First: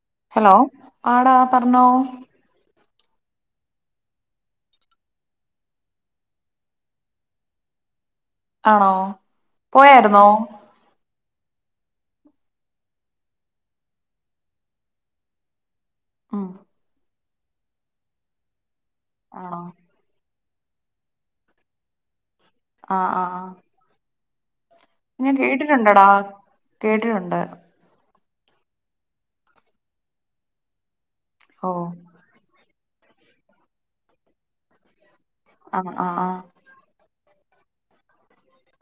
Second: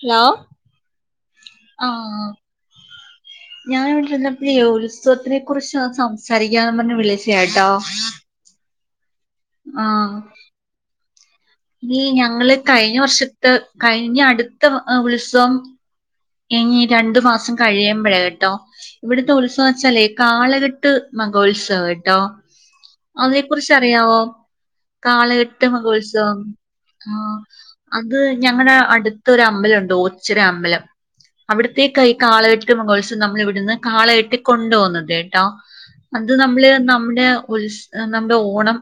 Hello ആടാ പറഞ്ഞോ ആ ഞാൻ ഇവിടിരിന്നപ്പഴേ ഉത്സവത്തിനെ കുറിച്ച് സംസാരിക്കാന്ന് പറഞ്ഞ് വിളിച്ചാട്ടോ. ആണോ പോയായിരുന്നോ? ഈ ഞങ്ങള് കഴിഞ്ഞ വർഷത്തെ കഴിഞ്ഞ അടുത്ത ഉത്സവം. ഉം ഇനി രണ്ടു മാസം കഴിയുമ്പോഴേ കേട്ടോ ഇവിടത്തെ ആണോ ഉത്സവം വെച്ചാലേ കാള പെട്ട് മഹോത്സവം കേട്ടോ ആഹ് ആഹ് അതെ ആഹ് കുറിച്ച് അറിയാവോ? ഞാൻ കാലഘട്ട് കേട്ടിട്ടുണ്ടടാ മഹോത്സവം ആ കേട്ടിട്ടുണ്ട് അത് ഞങ്ങളുടെ അടുത്തൊരു അമ്പലണ്ട് ഓച്ചിറ അമ്പലം ഓ അവിടത്തേക്കായി കാളെ ട്ടുമഹോത്സവം നമ്മൾ ഇവിടുന്ന് കാള കെട്ടി കൊണ്ടു പോകുന്നത് കേട്ടോ ആഹ് ആഹ് അത് ആഹ് നമ്മള് നമ്മുടെ. ഉത്സ നമ്മുടെ ഓണം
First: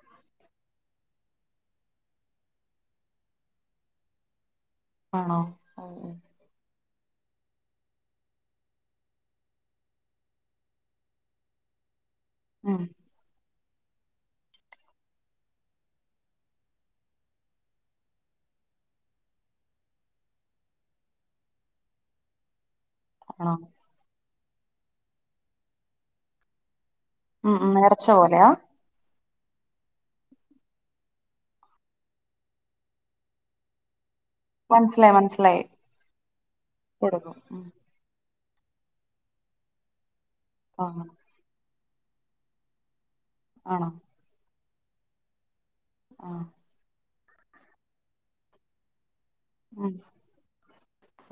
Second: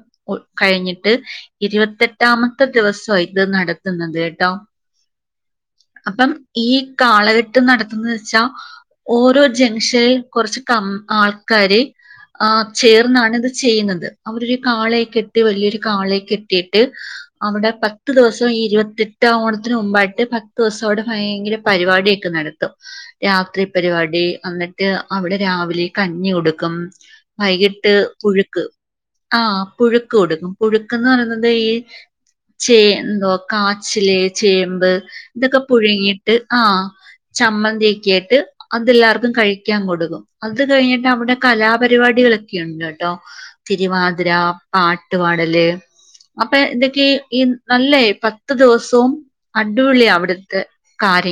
കഴിഞ്ഞിട്ട് ഇരുപത്തെട്ടാമത്തെ ദിവസം ഇത് നട നടത്തുന്നത് കേട്ടോ ആണോ ഓ ഓ അപ്പം ഈ കാളകെട്ട് നടത്തുന്ന വെച്ചാ ഓരോ ജംഗ്ഷനിൽ കുറച്ച് കം ആൾക്കാര്. ആ ഉം ചേർന്നാണിത്. ചെയ്യുന്നത് അവരു കാളെയെ കെട്ടി വലിയൊരു കാളേ കെട്ടിട്ട് അവിടെ പത്ത് ദിവസം. ഈ ഇരുപത്തെട്ടാം ഓണത്തിന് മുമ്പായിട്ട് പത്ത് ദിവസവിടെ ഭയങ്കര. പരിപാടിയൊക്കെ നടത്തും ആണോ രാത്രി പരിപാടി. എന്നിട്ട് അവിടെ രാവിലെ കഞ്ഞി കൊടുക്കും ഉം ഉം വൈകിട്ട് നേർച്ച പോലെയാ പുഴുക്ക്. ആഹ് പുഴുക്ക് കൊടുക്കും പുഴുക്ക്ന്ന് പറയുന്നത് ഈ ചേ എന്തോ കാച്ചില്. ചേമ്പ് മനസ്സിലായി ഇതൊക്കെ മനസ്സിലായി പുഴുങ്ങിയിട്ട് ആ കൊടുക്കും ഉം ചമ്മന്തി ഒക്കെ. ട്ട് അതെല്ലാവർക്കും കഴിക്കാൻ കൊടുക്കും അത് ആഹ് കഴിഞ്ഞിട്ട് അവിടെ കലാപരിപാടികളൊക്കെ ഉണ്ട്. ആണോ തിരുവാതിര പാട്ട്പാടല് ആഹ് അപ്പൊ എന്തൊക്കെ. ഈ നല്ലേ പത്ത് ദിവസവും ഉം അടിപൊളിയ അവിടുത്തെ.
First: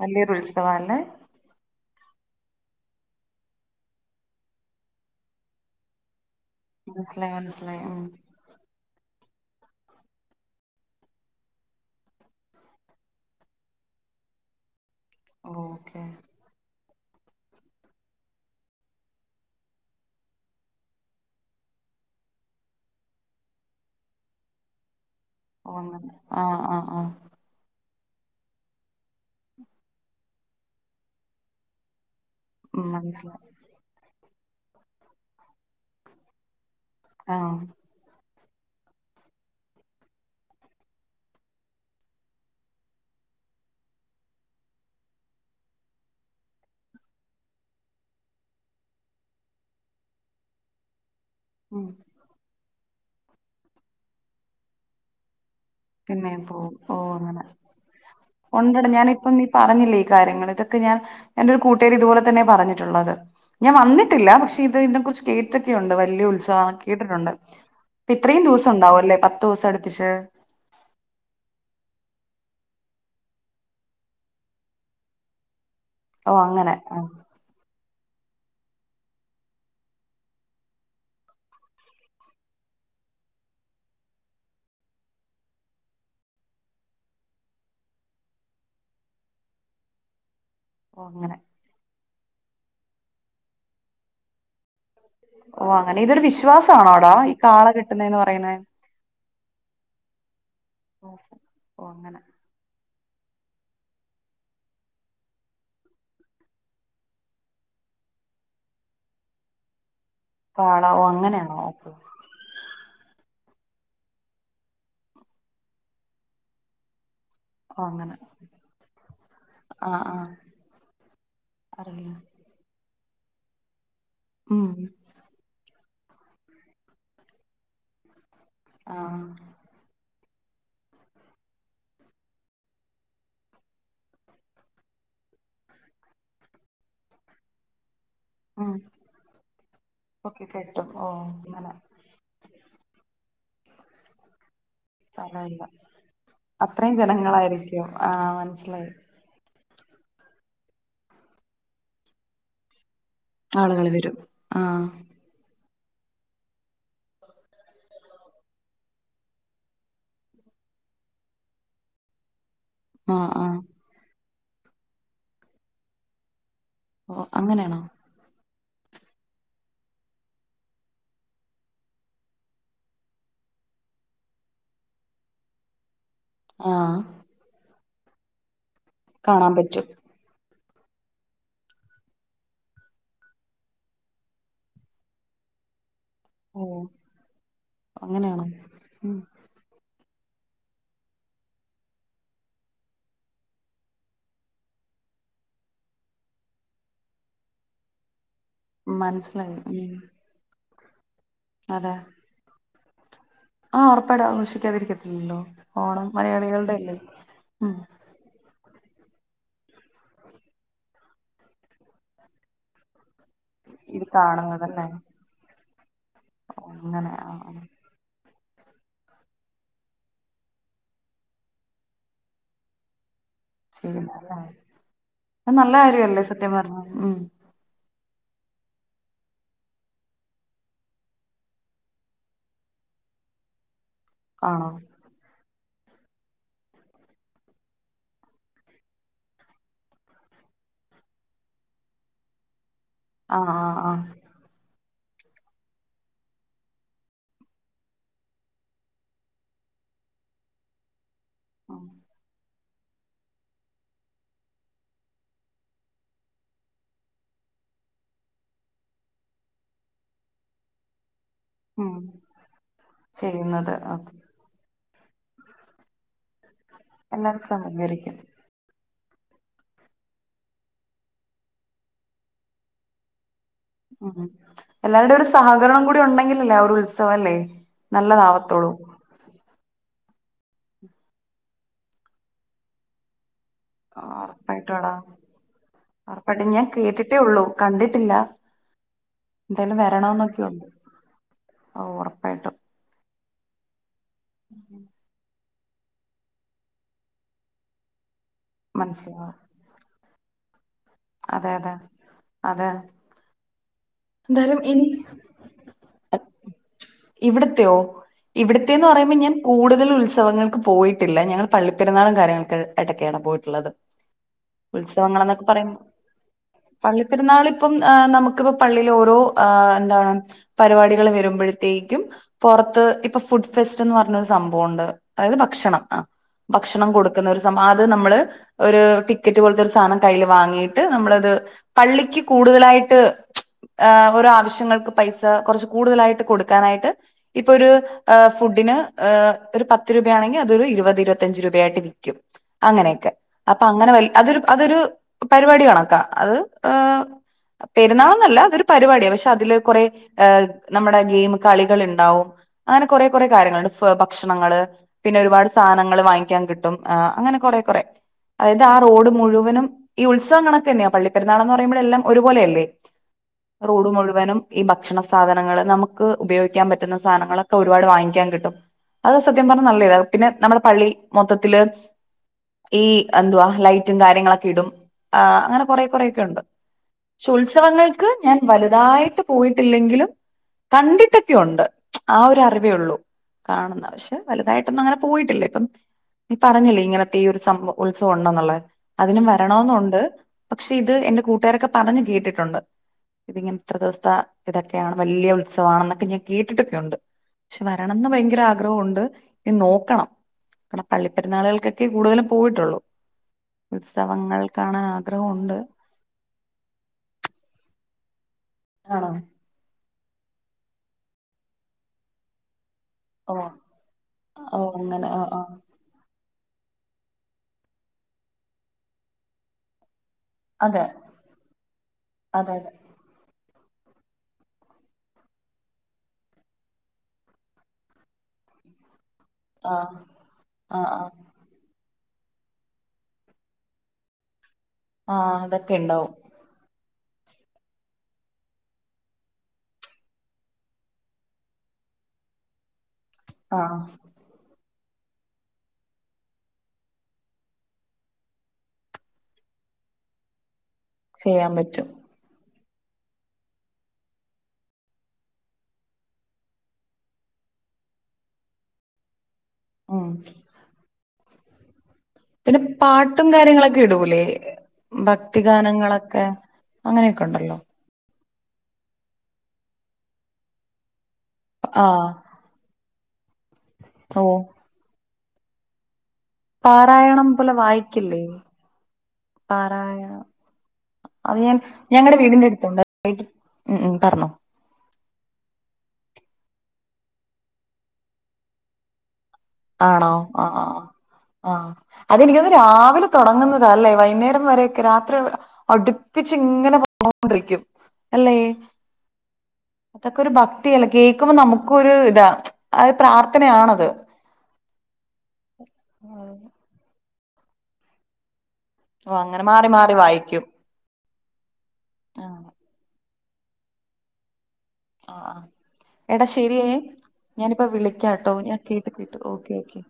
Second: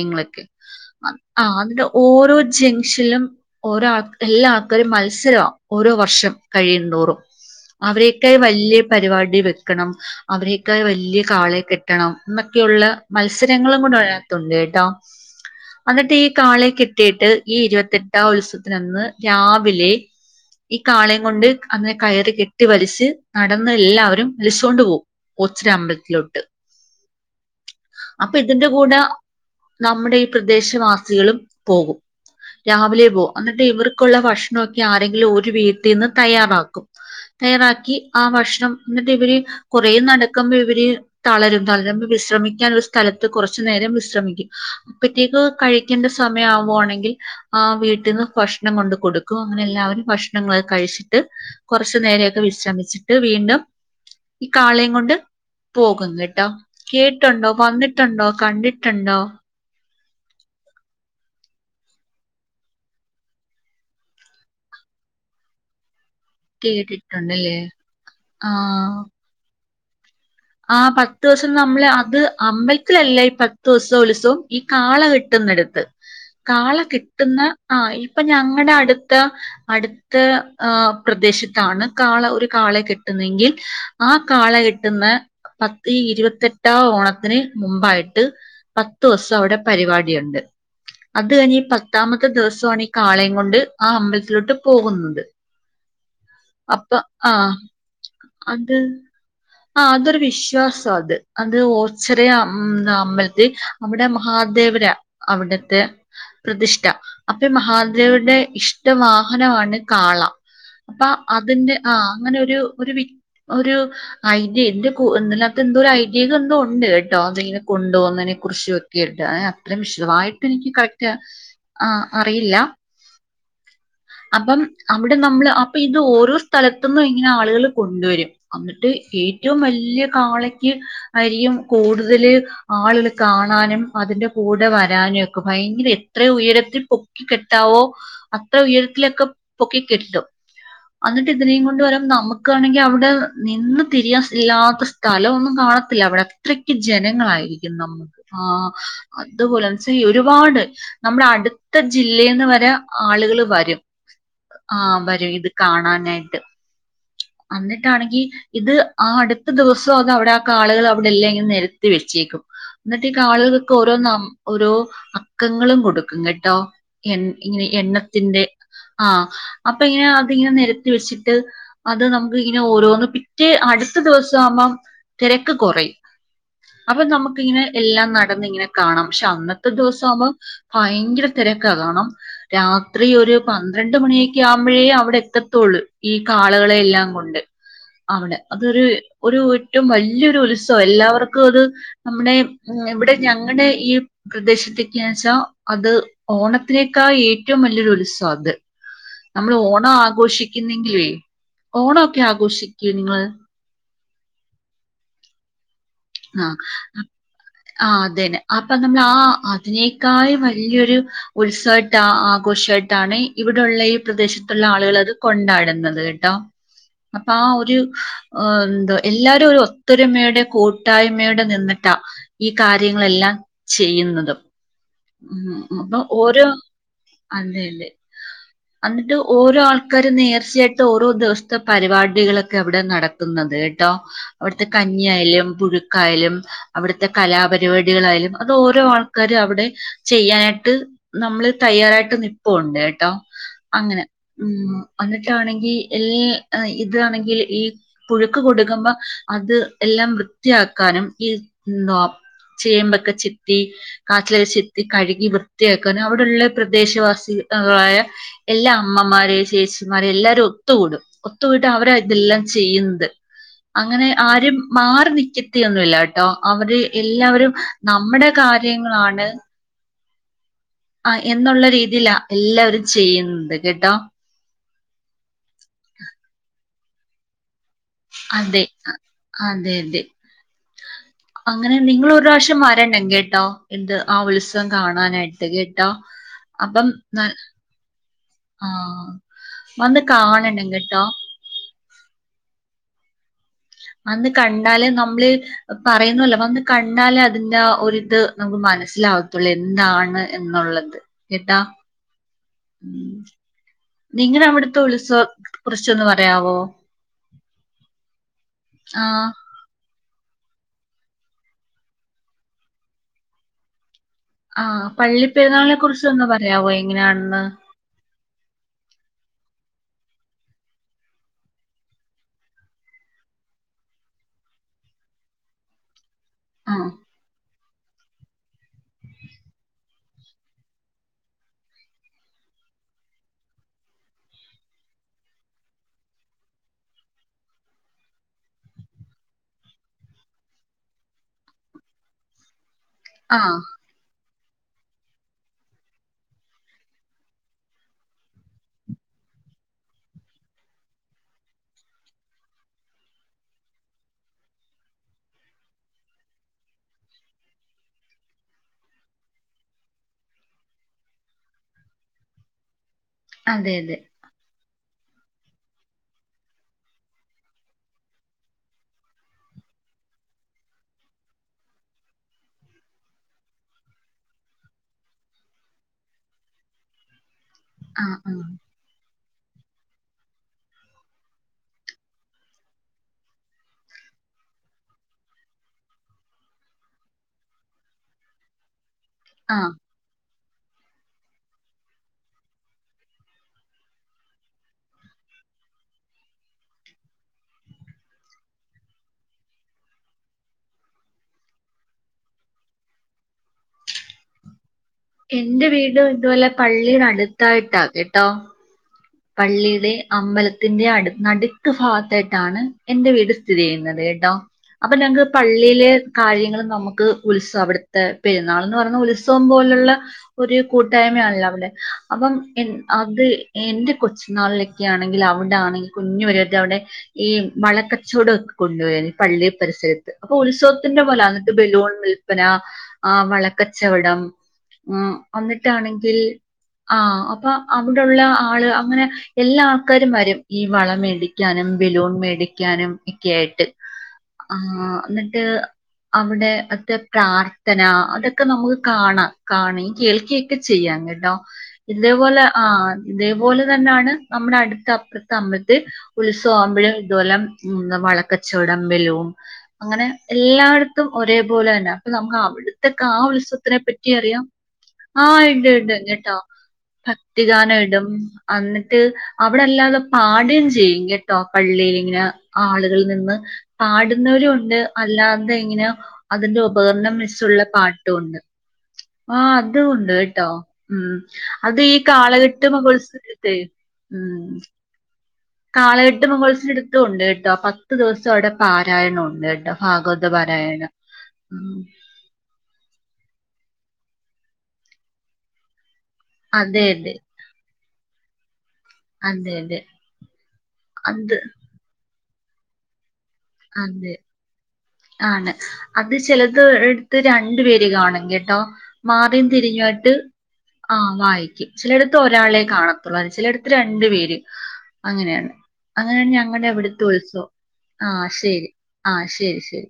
വലിയൊരു ഉത്സവാ അല്ലേ ആ എന്നിട്ട് ഓരോ ജംഗ്ഷനിലും ഓരോ ആൾ എല്ലാ ആൾക്കാരും മത്സരമാണ് ഓരോ വർഷം. കഴിയുംതോറും മനസ്സിലായി മനസ്സിലായി ഉം അവരൊക്കെ വല്യ പരിപാടി വെക്കണം അവരേക്കാ വലിയ കാളെയെ കെട്ടണം എന്നൊക്കെയുള്ള മത്സരങ്ങളും കൂടെ ഉണ്ട് കേട്ടാ ഓക്കെ എന്നിട്ട് ഈ കാളയേ കെ കെട്ടിയിട്ട് ഈ ഇരുപത്തെട്ടാം ഉത്സവത്തിനന്ന് രാവിലെ. ഈ കാളയം കൊണ്ട് അതിനെ കയറി കെട്ടി വലിച്ച് നടന്ന് എല്ലാവരും വലിച്ചുകൊണ്ട് പോകും കൊച്ചിര ഓ അങ്ങനെ അമ്പലത്തിലോട്ട് ആഹ് ആഹ് ആഹ് അപ്പൊ ഇതിന്റെ കൂടെ നമ്മുടെ ഈ പ്രദേശവാസികളും പോകും ഉം രാവിലെ പോ മനസ്സിലായി എന്നിട്ട് ഇവർക്കുള്ള ഭക്ഷണമൊക്കെ ആരെങ്കിലും ഒരു വീ ത്തിന്ന് തയ്യാറാക്കും ആഹ് തയ്യാറാക്കി ആ ഭക്ഷ എന്നിട്ട് ഇവര് കൊറേ നടക്കുമ്പോ ഇവര് തളരും തളരുമ്പ വിശ്രമിക്കാന ഒരു സ്ഥലത്ത് കുറച്ചു നേരം വിശ്ര അപ്പേതെക്ക് കഴിക്കേണ്ട സമയംവുയാണെങ്കിൽ ആ വീട്ടിൽന്ന് ഫക്ഷണം കൊണ്ട്ടു കൊടുക്കും അങ്ങനെ എല്ലാവരും ഫക്ഷണങൾ ഒക്കെ കഴിച്ചിട്ട് ഉം കുറച്ചു നേരൊക്കെ വിശ്രമിച്ചിട്ട് വീണ്ടും ഈ കാളെയയും കൊണ്ട് പോകും പിന്നെ കേട്ടാ പോവും ഓ അങ്ങനെ കേട്ടുണ്ടോ വന്നിട്ടുണ്ടോ കണ്ടി ഉണ്ടടാ ഞാനിപ്പം നീ പറഞ്ഞില്ലേ കാര്യങ്ങൾ ഇതൊക്കെ ഞാൻ എന്റെറെ ഒരു കൂട്ടുക്കാരി ഇതുപോലെ തന്നെ പറഞ്ഞിട്ടുള്ളത് ഞാൻ വന്നിട്ടില്ല പക്ഷെ ഇതി കുറിച്ച് കേട്ടൊക്കെ ഉണ്ട് വല്യ ഉത്സവനോക്കേ കേട്ടിട്ടുണ്ട് കേട്ടിട്ടുണ്ടല്ലേ ഇപ്പ ഇത്രയും ദിവസം ആഹ് ഉണ്ടാവുംല്ലേ പത്ത് ദിവസം അടുപ്പിച്ച് ആ പത്ത് ദിവസം നമ്മള് അത് അബലത്തിലല്ല ഈ പത്ത് ദിവസവും ഉത്സവും ഈ കാള കെട്ടുന്നെടുത്ത് ഓ അങ്ങനെ കാള ആ കിട്ടുന്ന ആ ഇപ്പൊ ഞങ്ങളുടെ അടുത്ത അടുത്ത പ്രദേശത്താണ് കാള ഒരു കാള കാള കിട്ടുന്നെങ്കിൽ ആ കാള കിട്ടുന്ന പത്ത് ഈ ഇരുപത്തെട്ടാം ഓണത്തിന് മുമ്പായിട്ട് പത്ത് ദിവസം അവിടെ പരിപാടിയുണ്ട് ഓ അത് അങ്ങനെ കഴിഞ്ഞ ഈ പത്താമത്തെ ദിവസമാണ് ഈ കാളയും കൊണ്ട് ആ അമ്പലത്തിലോട്ട് പോകുന്നത് ഓ അങ്ങനെ ഇതൊരു അപ്പൊ വിശ്വാസമാണോടാ ഈ ആഹ് കാള കെട്ടുന്നേന്ന് പറയുന്നെ അത് ആ അതൊരു വിശ്വാസം അത് അത് ഓ അങ്ങനെ ഓർച്ചെറിയ അമ്പലത്തിൽ അവിടെ മഹാദേവര അവിടത്തെ പ്രതിഷ്ഠ അപ്പ ഈ മഹാ മാതരയുടെ ഇഷ്ട വാഹനമാണ് കാള കാള ഓ അപ്പൊ അങ്ങനെയാണോ അതിന്റെ ഓക്കെ ആ അങ്ങനെ ഒരു വി ഒരു [unintelligible] എന്റെല്ലാത്ത എന്തോ ഒരു [unintelligible] എന്തോ ഉണ്ട് അതിങ്ങനെ ഓ അങ്ങനെ കൊണ്ടുപോവുന്നതിനെ കുറിച്ച ഒക്കെ ആയിട്ട് അത്ര ആ ആ വിശദമായിട്ട് എനിക്ക് കറക്റ്റ് ആഹ അറിയില്ല അപ്പം ഉം അവിടെ നമ്മള് അപ്പൊ ഇത് ഓരോ സ്ഥലത്തുന്നും ഇങ്ങനെ ആളുകൾ കൊണ്ടുവരും എന്നിട്ട് ആ ഏറ്റവും വലി യ കാളക്ക് ആയിരിക്കും കൂടുതൽ ആളുകൾ കാണാനും അതിന്റെ കൂടെ വരാ നോക്കെ ഭയങ്കര എത്ര ഉയരത്തിൽ പൊക്കി കെട്ടാവോ അത്ര ഉം ഉയരത്തിലൊക്കെ പൊക്കി കെട്ടും ഓക്കെ കെട്ടും ഓ അന്നിട്ട് ഇതിനെയും അങ്ങനെ കൊണ്ട് വരു നമുക്കാണെങ്കിൽ അവിടെ നിന്ന് തിരിയാ ഇല്ലാത്ത സ്ഥലവൊന്നും സ്ഥലമില്ല കാണത്തില്ല അവിടെ അത്രക്ക് ജനങ്ങളായിരിക്കും നമ്മുക്ക് ആ അതുപോലെ ഒരുപാട് നമ്മുടെ അടുത്ത ജില്ലെന്ന് വരെ ആളുകൾ വരും ആഹ് വരും ഇത് കാണാനായിട്ട് അന്നിട്ടാണെങ്കിൽ ഇത് ആ അടു ത്ത ദിവസം അത് അവിടെ ആ കാളകൾ അവിടെ ഇല്ലെങ്കിലും നിരത്തി വെച്ചേക്കും എന്നിട്ട് ആഹ് ആഹ് കാളുകൾഓക്കേ ഓരോ ന ഓരോ അക്കങ്ങളും കൊടുക്കും കേട്ടോ ഓ ഇങ്ങനെ അങ്ങനെയാണോ എണ്ണത്തിന്റെ ആഹ അപ്പൊ ഇങ്ങനെ അതിങ്ങനെ നിരത്തി വെച്ചിട്ട് അത് നമുക്ക് ഇങ്ങനെ ഓരോന്ന് പിറ്റേ അടുത്ത ദിവസം ആവുമ്പോ തിരക്ക് കുറയും ആഹ് അപ്പൊ നമുക്കിങ്ങനെ എല്ലാം നടന്ന് ഇങ്ങനെ കാണാം പക്ഷെ കാണാൻ അന്നത്തെ പറ്റും ദിവസം ആവുമ്പോ ഭയങ്കര തിരക്കാ കാരണം രാത്രി ഒരു പന്ത്രണ്ട് മണിയൊക്കെ ആവുമ്പോഴേ അവിടെ എത്തത്തുള്ളൂ ഈ ഓ കാളകളെല്ലാം കൊണ്ട് അവിടെ അങ്ങനെയാണോ അതൊരു ഉം ഒരു ഏറ്റവും വല വലിയൊരു ഉത്സവം എല്ലാവർക്കും അത് നമ്മുടെ ഇവിടെ ഞങ്ങളുടെ ഈ പ്രദേശത്തേക്കെയ വെച്ചാ അത് ഓണത്തിലേക്കാ ഏറ്റവും വലിയൊരുസവാ അത് നമ്മൾ മനസ്സിലായി ഉം ഓണം ആഘോഷിക്കുന്നങ്കിലെ അതെ ഓണംഓക്കെ ആഘോഷിക്കൂ നിങ്ങള് ആ ഉറപ്പാട ആഘോഷിക്കാതിരിക്കത്തില്ലല്ലോ ഓണം ആ മലയാളികളുടെല്ലാം ഉം ആഹ് അതന്നെ അപ്പൊ നമ്മൾ ആ അതിനേക്കാളും വലിയൊരു ഉത്സവായ്യിട് ആഘോഷയിട്ടാണ് ഇവിടെള്ള ഈ ഇത് പ്രദേശത്തുള്ള കാണുന്നതല്ലേ ആളുകൾ അത് കൊണ്ടാടുന്നത് കേട്ടോ ഓ, അങ്ങനെ അപ്പൊ ആ ഒരു ആ എന്താ എല്ലാരും ഒരു ഒത്തൊരുമയുടെ കുട്ടായ്മയുടെ നിന്നിട്ട ഈ കാര്യങ്ങളെല്ലാം ചെയ്യുന്നല്ലേ ചെയ്യുന്നതും അത് നല്ല അപ്പൊ കാര്യല്ലേ ഓരോ സത്യം പറഞ്ഞ ഉം അതെ അതെ ഉ എന്നിട്ട് ഓരോ ആൾക്കാരും നേർച്ചയായിട്ട് ഓരോ ദിവസത്തെ പരിപാടികളൊക്കെ അവിടെ നടക്കുന്നത് കേട്ടോ അവിടുത്തെ ആണോ കഞ്ഞിയ ആയാലും യാലും അവിടുത്തെ കലാപരിപാടികളായാലും അത് ഓരോ ആൾക്കാര് അവിടെ ചെയ്യാനായിട്ട് നമ്മള് തയ്യാറായിട്ട് നിപ്പുണ്ട് കേട്ടോ ആഹ് ആഹ് അങ്ങനെ ആഹ് ഉ വന്നിട്ടാണെങ്കിൽ എല്ല ഇതാണെങ്കിൽ ഈ പുഴുക്ക് കൊടുക്കുമ്പ അത് എല്ലാം വൃത്തിയാക്കാനും ഈ ഉം ചേമ്പൊക്കെ ചെത്തി കാറ്റില ചെത്തി കഴുകി വൃത്തിയാക്കാനൻ അവിടെള്ള പ്രദേശവാസി യ എല്ലാ അമ്മമാര ചേച്ചിമാര എല്ലാരും ഒത്തുകൂടും ഒത്തുപീട്ട് അവര ഉം, ഇതെല്ലാം ചെയ്യുന്നത് ചെയ്യുന്നത് അങ്ങനെ ആരും മാറി നി എത്തിയഒന്നുമില്ലാട്ടോ അവര് എല്ലാരും എല്ലാവരും സഹകരിക്കും നമ്മുടെ കാര്യങ്ങളാണ് ആ എന്നുള്ള രീതിയിലാ എല്ലാവരും ചെയ്യുന്നത് കേട്ടോ ഉ എല്ലാരുടെ ഒരു സഹകരണം കൂടി ഉണ്ടെങ്കില അല്ലേ ഒരു ഉത്സവംല്ലേ അതെ അതെ അതെ അങ്ങനെ നിങ്ങൾ ഒരു പ്രാവശ്യം വരണം കേട്ടോ എന്ത് ആ ഉത്സവം ഉറപ്പായിട്ടും എടാ കാണാനായിട്ട് കേട്ടോ ഉറപ്പായിട്ടും ഞാൻ അപ്പം കേട്ടിട്ടേ ന ഉള്ളൂ കണ്ടിട്ടില്ല ആഹ എന്തായാലും വന്ന് വരണോന്നൊക്കെയുണ്ട് കാണണം കട്ടോ ഓ ഉറപ്പായിട്ടും അന്ന് കണ്ടാല് നമ്മള് പറയുന്നുല്ലോപ്പ വന്ന് ന കണ്ടാലെ അതിന്റെ ഒരിത് നമുക്ക് മനസ്സിലാവും മനസ്സിലാവത്തുള്ളൂ എന്താണ് എന്നുള്ളത് അതെ അതെ അതെ ഉ നിങ്ങ എന്തായാലും അവിടുത്തെ ഇനി ഉത്സവ കുറിച്ചൊന്ന് പറയാവോ ഇവിടത്തെയോ ഇവിടത്തേന്ന് പറയുമ്പോ ആഹ് ഞാൻ കൂടുതൽ ഉത്സ ഉത്സവങ്ങൾക്ക് പോയിട്ടില്ല ഞങ്ങൾ പള്ളിപ്പെരുന്നാളും കാര്യങ്ങൾക്ക ഇടൊക്കെയാണ് പോയിട്ടുള്ളത് ആഹ് ഉത്സവങ്ങ എന്നൊക്കെ പള്ളിപ്പെരുന്നാളിനെ പറയുമ്പ കുറിച്ചൊന്ന് പറയാവോ എങ്ങനെയാണെന്ന് പള്ളിപ്പെെരുന്നാൾ ഇപ്പം നമുക്കിപ്പ പള്ളിൽ ഓരോ ന്താ പരിപാടികൾ വരുമ്പോഴത്തേക്കും പുറത്ത് ഇപ്പൊ ഫുഡ്‌ ഫെ സ്റ്റ് പറഞ്ഞ ഒരു സംഭവുണ്ട് അത് ഭക്ഷണം ഭക്ഷണം ആഹ് കൊടുക്കുന്ന സംഭ നമ്മള് ഒരു ടിക്കറ്റ് പോലെത്തെ ഒരു സാധനം വാങ്ങിയിട്ട് നമ്മൾ അത് പള്ളിക്കു കൂടുതലായി ആയിട്ട് ഹ് ഓരോ ആവശ്യങ്ങൾക്ക് പൈസ കുറച്ച് കൂടുതലായിട്ട് കൊടുക്കാനായിട്ട് ഇപ്പൊ ഒരു ഫുഡ ഒരു പത്ത് രൂപയാണെങ്കിൽ അതൊരു ഇരുപത് ഇരുപത്തിഞ്ച രൂപ ആായിട്ട് വിൽക്കും അങ്ങനെയൊക്കെ ആഹ് അപ്പൊ അങ്ങനെ വ അതൊരു അതൊരു പരിപാടി കണക്കാം അത് ഹ പെരുന്നാളന്നല്ല ഒരു പരിപാടിയാണ് പക്ഷെ അതില് കുറെ ഹ് നമ്മുടെ ഗെയിം കളികൾ ഉണ്ടാവും അങ്ങനെ കുറേ കുറെേ കാര്യങ്ങൾ ഭക്ഷണങ്ങള് പിന്നെ ഒരുപാട് സാധനങ്ങൾ വാങ്ങിക്കാൻ കിട്ടും അങ്ങനെ കുറെ കുറെ അതായത് ആ റോഡ് മുഴുവനും ഈ ഉത്സവങ്ങളൊക്കെ തന്നെയാ പള്ളിപ്പെെരുന്നാൾന്ന് പറയുമ്പോൾ എല്ലാം ഒരുപോലെല്ലേ അതെ റോഡ് അതെ മുഴുവനും ഈ ഭക്ഷണ സാധനങ്ങള്ൾ നമുക്ക് ഉപയോഗിക്കാൻ പറ്റുന്ന സാധനങ്ങളൊക്കെ ഒരുപാട് വാങ്ങിക്കാൻ കിട്ടും അത് സത്യം പറഞ്ഞാൽ നല്ല ഇതാണ് പിന്നെ നമ്മുടെ പള്ളി മൊത്തത്തില് ഈ എന്തുവാ ലൈറ്റും കാര്യങ്ങളൊക്കെ ഇടും ആ അങ്ങനെ കൊറെ കുറെൊക്കെ ഉണ്ട് പക്ഷ ഉത്സവങ്ങൾക്ക് ആഹ് ഞാൻ ആഹ് വലുതായിട്ട് പോയിട്ടില്ലെങ്കിലും കണ്ടിട്ടൊക്കെ ഉണ്ട് ആ ഒരു അറിവേ ഉള്ളൂ കാണുന്ന പക്ഷെ വലുതായിട്ടൊന്നും അങ്ങനെ പോയിട്ടില്ലേ ഇപ്പം പറഞ്ഞില്ലേ ഇങ്ങനത്തെ ഈ ഒരു സം ഉത്സവം ഉണ്ടെന്നുള്ളത് അതിനും ആഹ് വരണെന്നുണ്ട് പക്ഷെ ഇത് എൻറെ കൂട്ടുകാരൊക്കെ പറഞ്ഞഞ് കേട്ടിട്ടുണ്ട് ഇതിങ്ങനെ ഇത്ര ദിവസത്തെ ഇതൊക്കെയാണ് വല്യ ഉത്സവണെ ന്നൊക്കെ ഞാൻ കേട്ടിട്ടൊക്കെയുണ്ട് പക്ഷെ വരണംന്ന് ഭയങ്കര ആഗ്രഹമുണ്ട് ഇനി നോക്കണം ക പള്ളിപ്പെരുന്നാളുകൾക്കൊക്കെ കൂടുതലും പോയിട്ടുള്ളു ഉത്സവങ്ങൾ കാണാൻ ആഗ്രഹമുണ്ട് എന്റെ വീട് ഇതുപോലെ പള്ളീട ടുത്തായിട്ടാ കേട്ടോ ആണോ പള്ളിയുടെ അമ്പലത്തിന്റെ അടു നടുക്ക് ഭാഗത്തായിട്ടാണ് എന്റെ വീട് ഓ സ്ഥിതി ചെയ്യുന്നത് കേട്ടോ ഓ അപ്പൊ അങ്ങനെ ഓ ഞങ്ങക്ക് ഓ പള്ളില് കാര്യങ്ങള് നമുക്ക് ഉത്സവം അവിടുത്തെ പെരുന്നാൾന്ന് പറഞ്ഞ ഉത്സവം പോലുള്ള ഒരു അതെ കൂട്ടായ്മയാണല്ലോ അവിടെ അപ്പം അതെ എ അത് എന്റെ കൊച്ചുനാളിലൊക്കെ ആണെങ്കില് അവിടെ ആണെങ്കിൽ കുഞ്ഞ് പരുവത്തിൽ അവിടെ ഈ വളക്കച്ചവടം ഒക്ക കൊണ്ടു വരും പള്ളി ആഹ് പരിസരത്ത് അപ്പൊ ആഹ് ഉത്സവത്തിന്റെ ആഹ് പോല അകത്ത് ബലൂൺ വിൽപ്പന ആ വളക്കച്ചവടം ആഹ് അതൊക്കെ ഇണ്ടാവും വന്നിട്ടാണെങ്കിൽ ആഹ് അപ്പൊ അവിടൊള്ള ആള് അങ്ങനെ എല്ലാ ആൾക്കാരും വരും ഈ വള മേടിക്കാനും ബലൂൺ മേടിക്കാനും ഒക്കെ ആയിട്ട് ആഹ് ആ ന്നിട്ട് അവിടെ ത്തെ പ്രാർത്ഥന അതൊക്കെ നമുക്ക് കാണാം കാണെ ഈ കേൾക്കെ ചെയ്യാം കേട്ടോ ചെയ്യാൻ പറ്റും ഇതേപോലെ ആ ഇതേപോലെ തന്നാണ് നമ്മുടെ അടുത്ത അപ്പുറ ത്തെ അമ്പലത്ത ഉത്സവം ആകുമ്പഴ് ഇതുപോലെ വളക്കച്ചവട മ്പിലും അങ്ങനെ ഉം എല്ലായിടത്തും ഒരേപോലെ തന്ന അപ്പൊ നമുക്ക് പിന്നെ അവിടുത്തെക്കെ ആ പാട്ടും ഉത്സവത്തിനെ കാര്യങ്ങളൊക്കെ പറ്റി ഇടൂലേ അറിയാം ആ ഇണ്ട് ഇണ്ട് ഭക്തിഗാനങ്ങളൊക്കെ കെട്ടോ അങ്ങനെയൊക്കെ ഉണ്ടല്ലോ ഭക്തിഗാനം ഇടും അന്നിട്ട് അവിടല്ലാതെ പാടുവേം ചെയ്യും കേട്ടോ പള്ളിൽ ആഹ് ഇങ്ങനെ ആള് നിന്ന് ഓ പാടുന്നവരും ഉണ്ട് അല്ലാതെ ഇങ്ങന അതിന്റെ ഉപകരണം പാരായണം പോലെ വെച്ചുള്ള പാട്ടും വായിക്കില്ലേ ഉണ്ട് ആഹ് അതും ഉണ്ട് പാരായണം കേട്ടോ ഉം ഞാൻ അത് ഈ ഞങ്ങടെ വീടിന്റെ കാളകെട്ട് അടുത്തുണ്ട് മഹോത്സവ ഉം ഉം പറഞ്ഞോ കാളകെട്ട് മഹോത്സ ടുത്തും ഉണ്ട് കേട്ടോ പത്ത് ദിവസം അവിടെ പാരായണോം ഉണ്ട് കേട്ടോ ആണോ ഭാഗവത ആ ആ പാരായണം ആഹ് ഉം അതെനിക്കൊന്ന് രാവിലെ തുടങ്ങുന്നതാ അല്ലേ വൈകുന്നേരം വരെക്കെ രാത്രി അടുപ്പിച്ച് ഇങ്ങനെ അതെ അതെ പോന്നോണ്ടിരിക്കും അല്ലേ അതെ അതെ അതൊക്കെ ഒരു ഭക്തിയല്ല കേൾക്കുമ്പോ അത് നമുക്കും ഒരിതാ അ പ്രാർത്ഥന ത്തനയാണത്. അതെ ആണ് അത് ചെലത് എടുത്ത് രണ്ടു പേര് കാണും കേട്ടോ ഓ അങ്ങനെ മാറീം മാറി മാറി തിരിഞ്ഞുവാട്ട് വായിക്കും ആഹ് വായിക്കും ചിലയിടത്ത് ആ ഒരാളെ കാണത്തുള്ളൂ അ ചിലയിടത്ത് രണ്ടു പേര് ആ ആ അങ്ങനെയാണ് എടാ അങ്ങനെയാണ് ഞങ്ങളുടെ ശരിയേ അവിടുത്തെ ഉത്സവം ഞാനിപ്പോ ആ വിളിക്കാട്ടോ ഞാൻ ശരി കേട്ട് ആ കേട്ട് ഓക്കെ ശരി ഓക്കെ ശരി